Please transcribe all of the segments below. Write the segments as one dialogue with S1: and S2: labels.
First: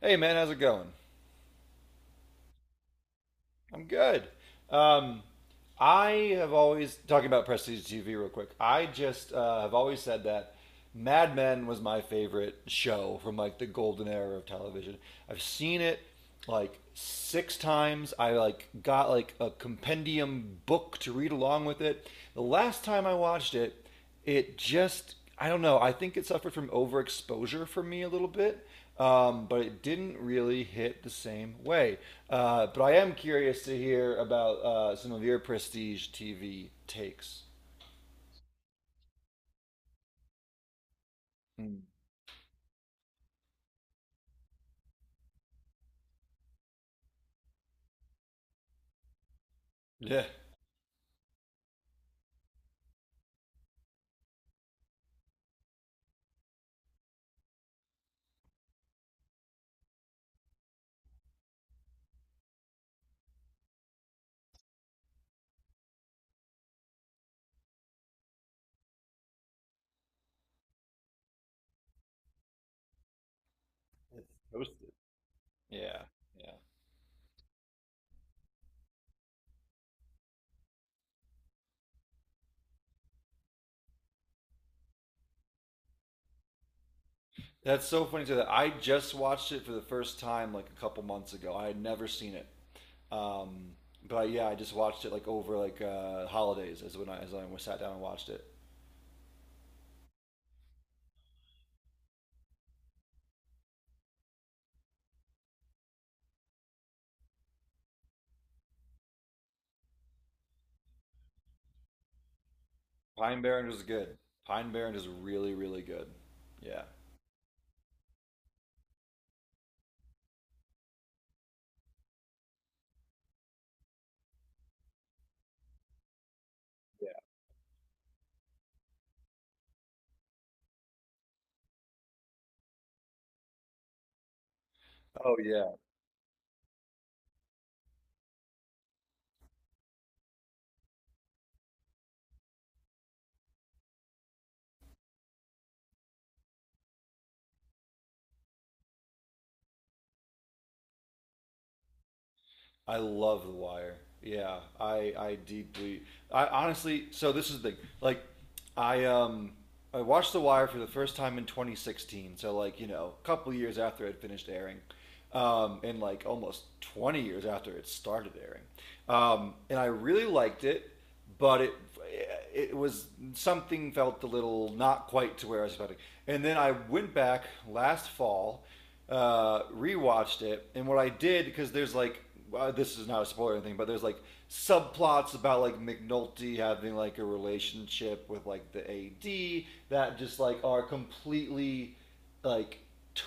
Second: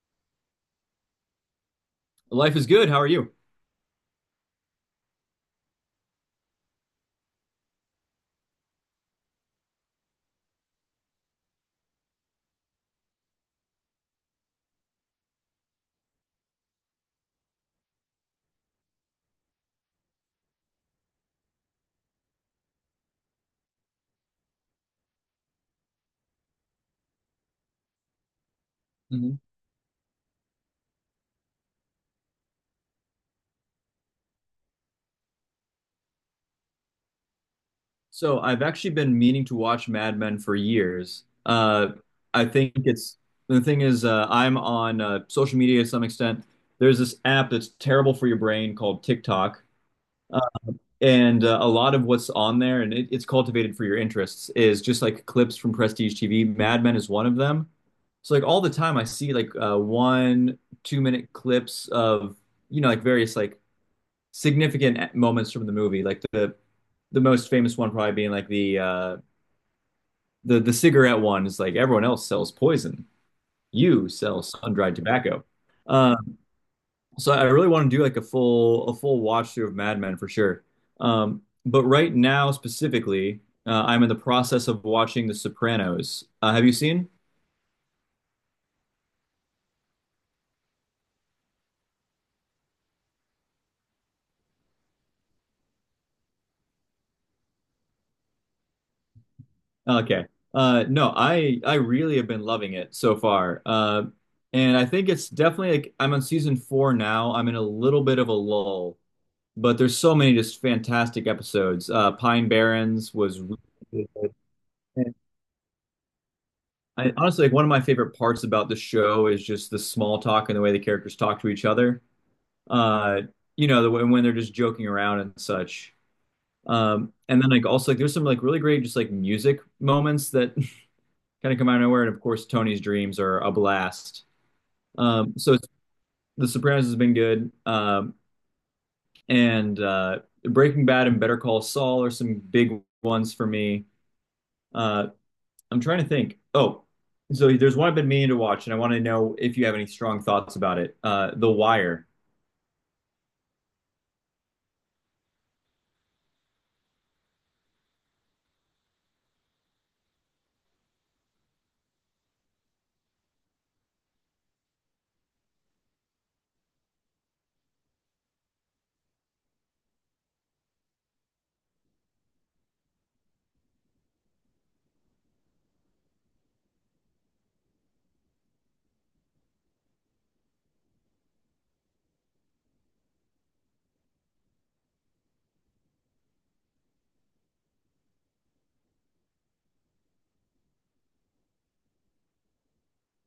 S1: Hey man, how's it going?
S2: Life is good. How are you?
S1: I'm good. Um, I have always talking about prestige TV real quick. I just have always said that Mad Men was my favorite show from like the golden era of television. I've seen it like six times. I like got like a compendium book to read along with it. The last time I watched it, it just I don't know. I think it suffered from overexposure for me a little bit,
S2: Mhm.
S1: but it didn't really hit the same way. But I am curious to hear about some of your prestige TV takes.
S2: So I've actually been meaning to watch Mad Men for years.
S1: Mm.
S2: I think it's the thing is I'm on social media to some extent. There's this app that's terrible for your brain called TikTok,
S1: Yeah,
S2: uh, and a lot of what's on there and it's cultivated for your interests is just like clips from prestige TV. Mad Men is one of them. So like all the time I see like one, 2 minute clips of you know like various like significant moments from the movie. Like the most famous one probably being like the cigarette one is like everyone else sells poison, you
S1: it's
S2: sell sun
S1: toasted.
S2: dried tobacco.
S1: yeah,
S2: Um,
S1: yeah.
S2: so I really want to do like a full watch through of Mad Men for sure. But right now specifically, I'm in the process of watching The Sopranos. Have you seen?
S1: That's so funny to that. I just watched it for the first time like a couple months ago. I had never seen it. Um, but yeah, I just watched it like over like holidays is when I, sat down and watched it.
S2: Okay. No, I really have been loving it so far. And I think it's definitely like I'm on season four now. I'm in a little bit of a lull, but there's so many just fantastic episodes. Pine Barrens was
S1: Pine
S2: really
S1: Barrens was
S2: good.
S1: good. Pine Barrens is
S2: And
S1: really, really good. Yeah.
S2: honestly like one of my favorite parts about the show is just the small talk and the way the characters talk to each other. Uh, you know, the way when they're just joking around and such.
S1: Yeah.
S2: And then like also like there's some like really great just like music moments that kind of come out of nowhere. And of course, Tony's dreams are a blast.
S1: Oh
S2: So
S1: yeah.
S2: The Sopranos has been good, and Breaking Bad and Better Call Saul are some big ones for me. Uh, I'm trying to think. Oh, so there's one I've been meaning to watch, and I want to know if you have any strong thoughts about it. The Wire.
S1: I love The Wire. Yeah. I deeply I honestly, so this is the thing. Like I I watched The Wire for the first time in 2016, so like, you know, a couple years after it finished airing. And like almost 20 years after it started airing. And I really liked it. But it was something felt a little not quite to where I was expecting. And then I went back last fall, rewatched it, and what I did because there's like this is not a spoiler or anything, but there's like subplots about like McNulty having like a relationship with like the AD that just like are completely like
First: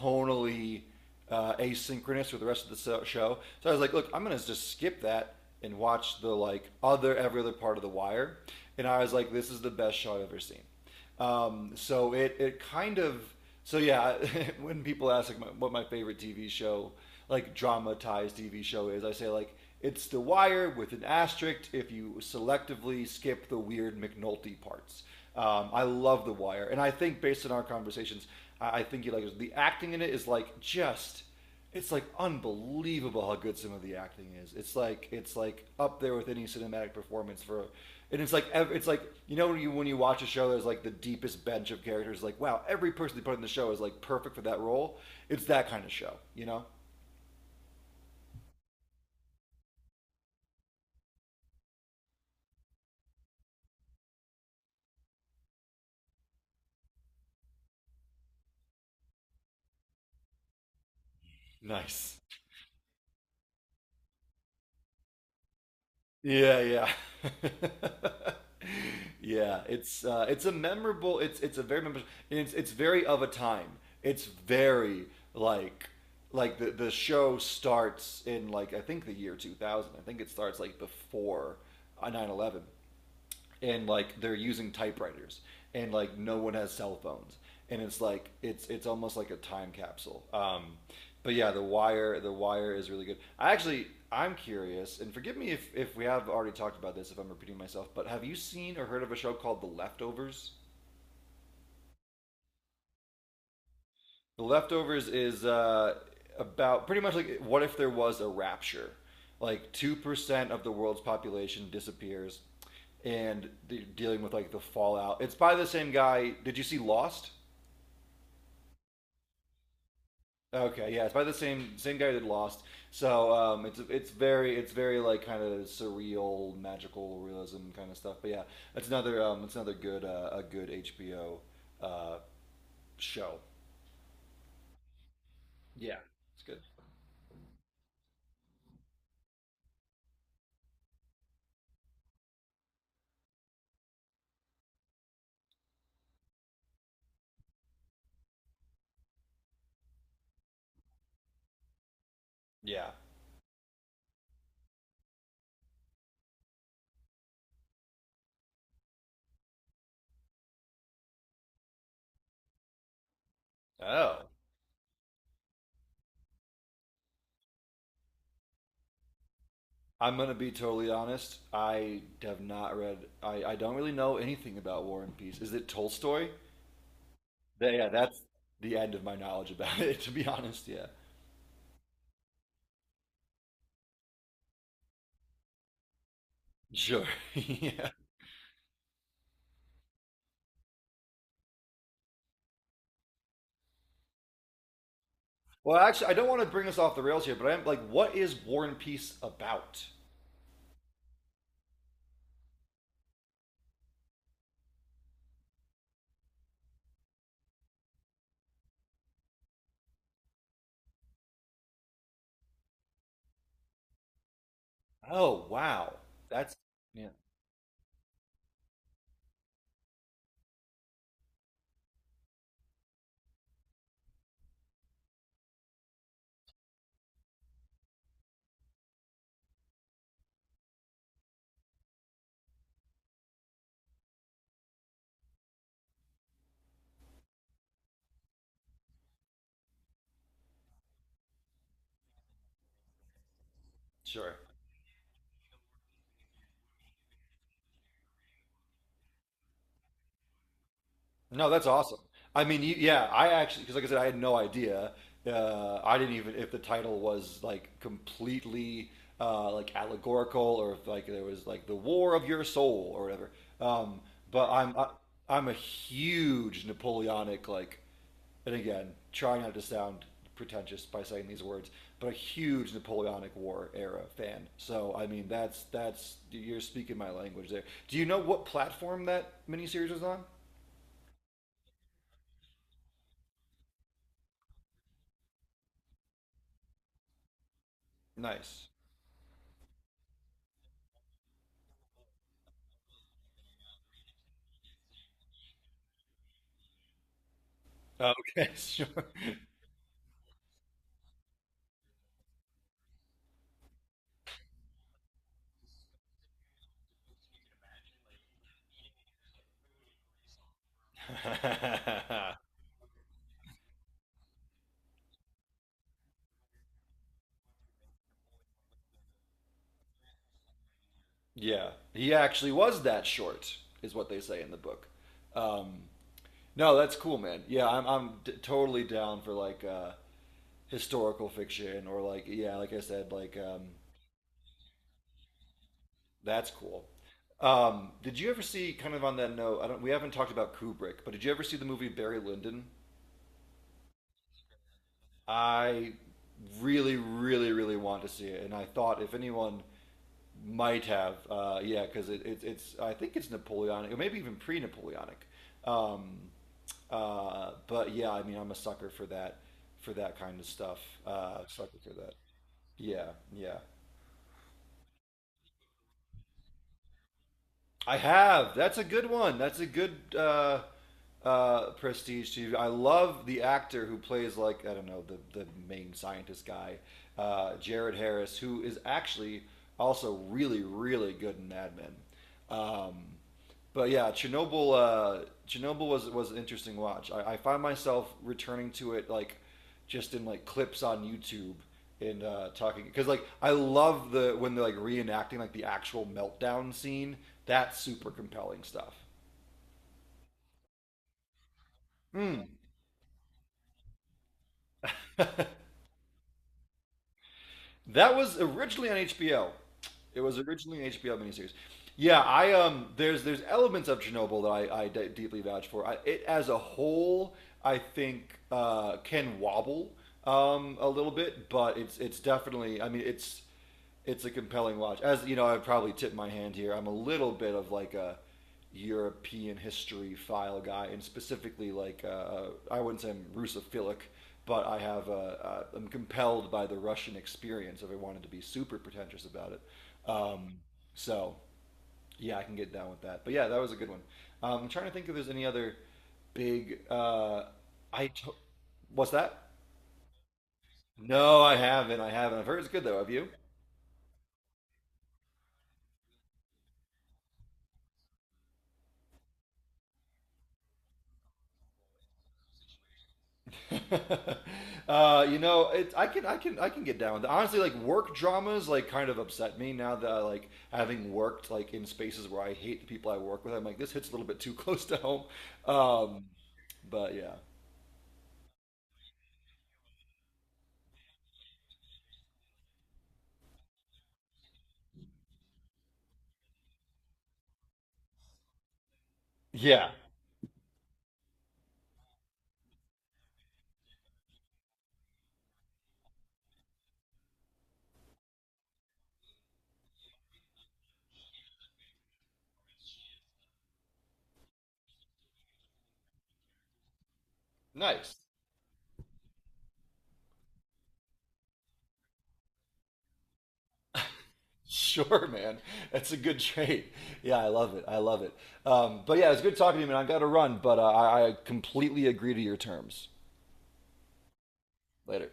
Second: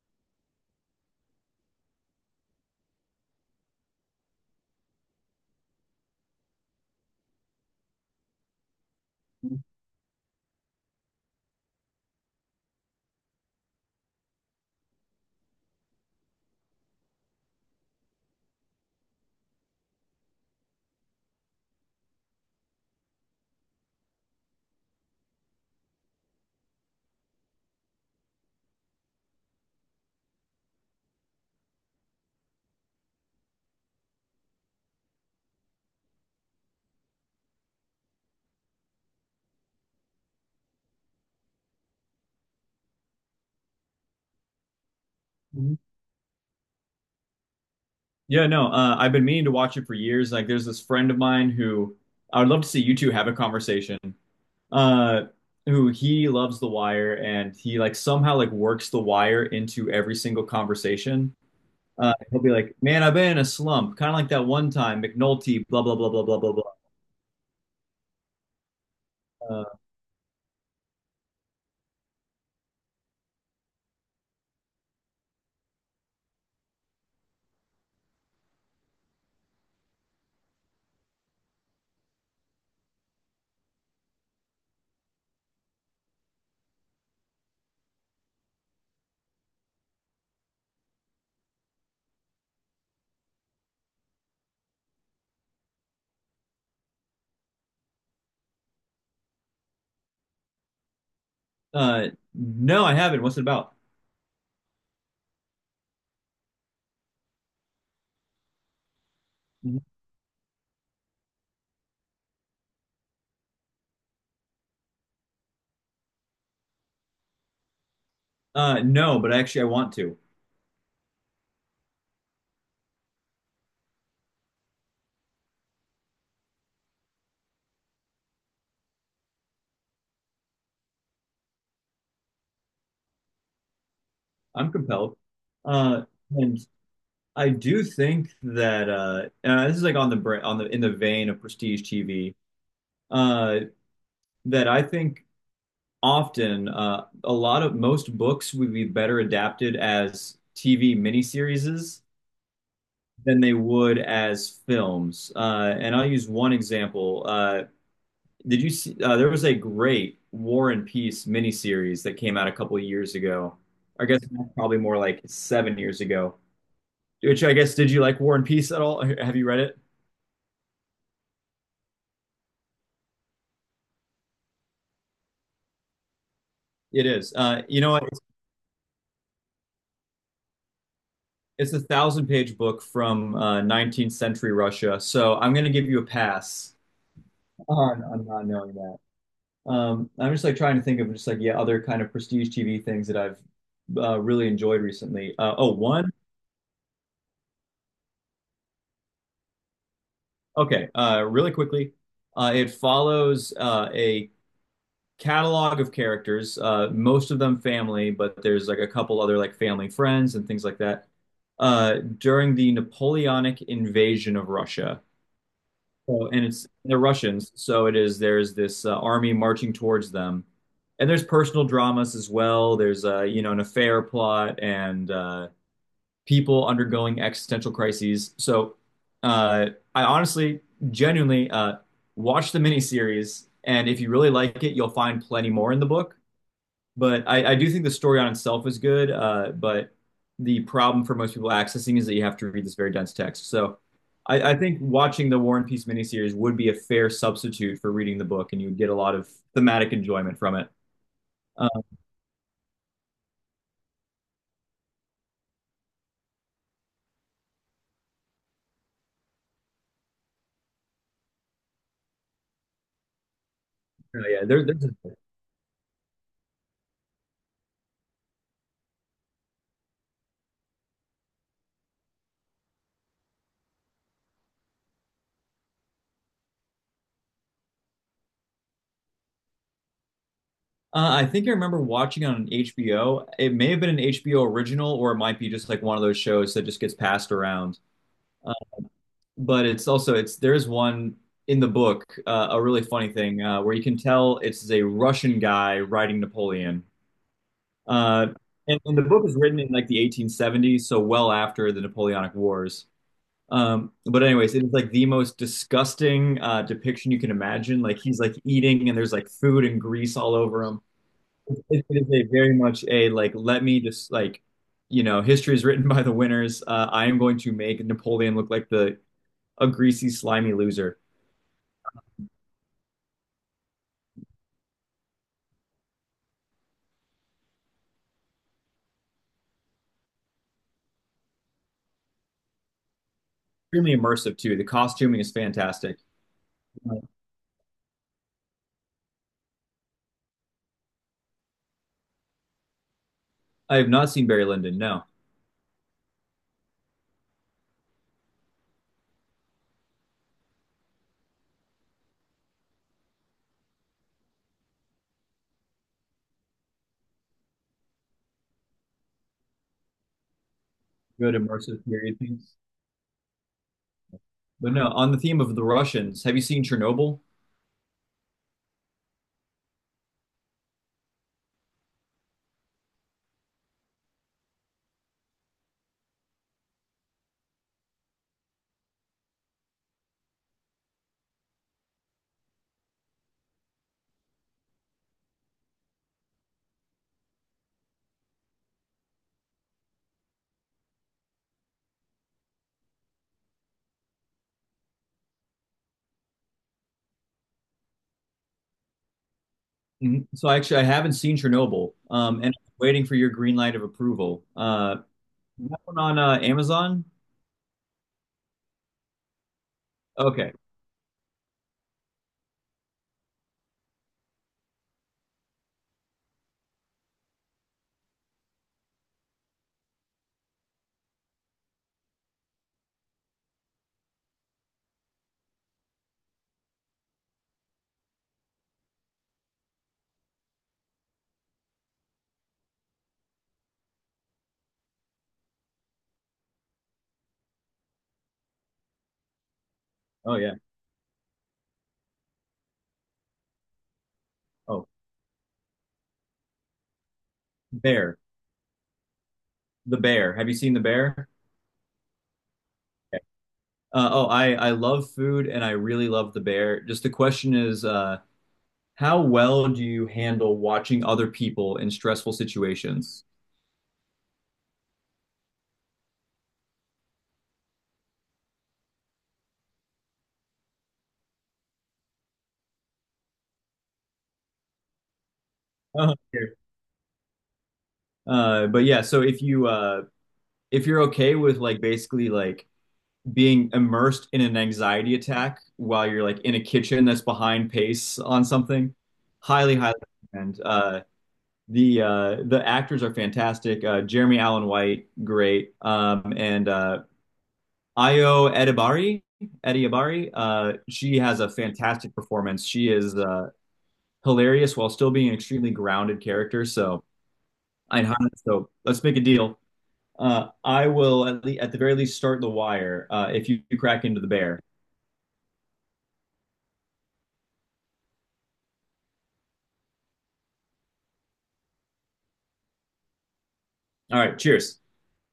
S1: tonally asynchronous with the rest of the show. So I was like, look, I'm gonna just skip that and watch the like other every other part of the wire. And I was like, this is the best show I've ever seen. So it it kind of so Yeah. When people ask like what my favorite TV show, like dramatized TV show is, I say like. It's The Wire with an asterisk if you selectively skip the weird McNulty parts. I love The Wire, and I think based on our conversations, I think you like it. The acting in it is like just. It's like unbelievable how good some of the acting is. It's like up there with any cinematic performance for, and it's like you know when you watch a show there's like the deepest bench of characters like wow every person they put in the show is like perfect for that role. It's that
S2: Mhm.
S1: kind of show, you know.
S2: Yeah, no, I've been meaning to watch it for years. Like, there's this friend of mine who I would love to see you two have a conversation uh who he loves The Wire and he like somehow like works The Wire into every single conversation.
S1: Nice.
S2: He'll be like, "Man, I've been in a slump," kind of like that one time McNulty, blah blah blah blah blah blah
S1: Yeah,
S2: blah.
S1: yeah. Yeah,
S2: Uh,
S1: it's it's a memorable. It's a very memorable. It's very of a time. It's very like like the show starts in like I think the year 2000. I think it starts like before 9/11, and like they're using typewriters, and like no one has cell phones, and it's like it's almost like a time capsule. But yeah, the wire is really good. I actually I'm curious, and forgive me if we have already talked about this, if I'm repeating myself, but have you seen or heard of a show called the leftovers?
S2: uh, no, I haven't. What's it about?
S1: The leftovers is about pretty much like what if there was a rapture? Like 2% of the world's population disappears, and dealing with like the fallout. It's by the same guy. Did you see Lost?
S2: No, but actually, I want to.
S1: Okay, yeah, it's by the same guy that Lost. So it's it's very like kind of surreal, magical realism kind of stuff. But yeah, that's another it's another good a good HBO uh, show.
S2: I'm compelled,
S1: Yeah,
S2: uh,
S1: it's
S2: and
S1: good.
S2: I do think that this is like on the in the vein of prestige TV. Uh, that I think often. A lot of most books would be better adapted as TV miniseries
S1: Yeah.
S2: than they would as films. And I'll use one example. Did you see? There was a great War and Peace miniseries that came out a couple of years ago. I guess
S1: Oh.
S2: probably more like 7 years ago. Which I guess, did you like War and Peace at all? Have you read it?
S1: I'm gonna be totally honest. I have not read. I don't really know anything about War and Peace. Is it Tolstoy?
S2: It is. You
S1: Yeah,
S2: know what?
S1: that's the end of my knowledge about it. To be honest, yeah.
S2: It's a thousand page book from 19th century Russia. So I'm going to give you a pass
S1: Sure. Yeah.
S2: on not knowing that. I'm just like trying to think of just like yeah, other kind of prestige TV things that I've really enjoyed recently. Oh,
S1: Well, actually,
S2: one.
S1: I don't want to bring us off the rails here, but I'm like, what is War and Peace about?
S2: Okay, really quickly, it follows a catalog of characters, most of them family, but there's like a couple other like family friends and things like that. During the Napoleonic invasion of Russia,
S1: Oh, wow.
S2: so, and
S1: That's
S2: it's they're
S1: yeah.
S2: Russians, so it is. There's this army marching towards them, and there's personal dramas as well. There's you know an affair plot and people undergoing existential crises. So, uh, I genuinely, watch the miniseries, and if you really like it, you'll find plenty more in the book. But I do think the story on itself is good. But the problem for most people accessing is that you have to read this very dense text. So
S1: Sure.
S2: I think watching the War and Peace miniseries would be a fair substitute for reading the book, and you would get a lot of thematic enjoyment from it.
S1: No, that's
S2: Um,
S1: awesome. I mean, you, yeah, I actually because like I said, I had no idea. I didn't even if the title was like completely like allegorical or if like there was like the war of your soul or whatever. Um,
S2: so yeah,
S1: but I'm
S2: there's.
S1: I,
S2: A-
S1: I'm a huge Napoleonic like, and again, trying not to sound pretentious by saying these words, but a huge Napoleonic War era fan. So I mean, that's you're speaking my language there. Do you know what platform that miniseries was on?
S2: I think I remember watching it on HBO. It may have been an HBO original, or it might be just like one of those shows that just gets passed around.
S1: Nice.
S2: But it's also it's there's one in the book a really funny thing where you can tell it's a Russian guy writing Napoleon. Uh,
S1: Okay,
S2: and,
S1: sure.
S2: and the book is written in like the 1870s, so well after the Napoleonic Wars. But anyways, it is like the most disgusting depiction you can imagine. Like he's like eating and there's like food and grease all over him. It is a very much a like let me just like you know history is written by the winners. I am going to make Napoleon look like the a greasy slimy loser.
S1: Yeah, he actually was that short, is what they say in the book. Um, no, that's cool, man. Yeah, totally down for like historical fiction or like yeah, like I said, like
S2: Extremely immersive too. The costuming is fantastic.
S1: that's cool. Did you ever see kind of on that note? I don't. We haven't talked about Kubrick, but did you ever see the movie Barry Lyndon?
S2: I have not seen Barry Lyndon. No,
S1: I really, really, really want to see it, and I thought if anyone might have, yeah, because it's I think it's Napoleonic, or maybe even pre-Napoleonic. Um, but yeah, I mean, I'm a sucker for that kind of stuff.
S2: good
S1: Sucker
S2: immersive
S1: for that.
S2: period things.
S1: Yeah, yeah.
S2: But no, on the theme of the Russians, have you seen Chernobyl?
S1: I have. That's a good one. That's a good prestige TV. I love the actor who plays like I don't know the main scientist guy, Jared Harris, who is actually also really really good in Mad Men. Um, But yeah, Chernobyl. Chernobyl was an interesting watch. I find myself returning to it like just in like clips on YouTube, and talking because like I love the when they're like reenacting like the actual meltdown scene. That's super compelling stuff.
S2: Mhm. So actually, I haven't seen Chernobyl,
S1: Hmm.
S2: and I'm waiting for your green light of approval. That one on Amazon?
S1: That was originally on HBO. It was
S2: Okay.
S1: originally an HBO miniseries. Yeah, I there's elements of Chernobyl that deeply vouch for. It as a whole, I think can wobble a little bit, but it's definitely. I mean, it's a compelling watch. As you know, I probably tip my hand here. I'm a little bit of like a European history file guy, and specifically like I wouldn't say I'm Russophilic, but I have I'm compelled by the Russian experience. If I wanted to be super pretentious about it,
S2: Oh
S1: um,
S2: yeah.
S1: so yeah, I can get down with that. But yeah, that was a good one. I'm trying
S2: Oh,
S1: to think if there's any other big. I
S2: Bear,
S1: to- what's that?
S2: the Bear. Have you seen the Bear?
S1: No, I haven't. I haven't. I've heard it's good though. Have
S2: Okay.
S1: you?
S2: Oh, I love food and I really love the Bear. Just the question is, how well do you handle watching other people in stressful situations?
S1: You know, it, I can get down with it. Honestly, like work dramas, like kind of upset me now that I, like having worked like in spaces where I hate the people I work with. I'm like, this hits a little bit too close to home.
S2: Uh-huh.
S1: Um,
S2: Here.
S1: but
S2: But yeah, so if you if you're okay with like basically like being immersed in an anxiety attack while you're like in a kitchen that's behind pace on something, highly,
S1: yeah,
S2: highly recommend. The the actors are fantastic. Uh, Jeremy Allen White, great. And Ayo Edibari, uh, she has a fantastic performance. She is hilarious while still being an extremely grounded character, I
S1: nice.
S2: so let's make a deal. I will le at the very least start the wire if you crack into the bear.
S1: Sure, man. That's a good trait. Yeah, I love it. I love it. But yeah, it's good talking to you, man. I got to run, but I completely agree to your terms.
S2: All right, cheers.
S1: Later.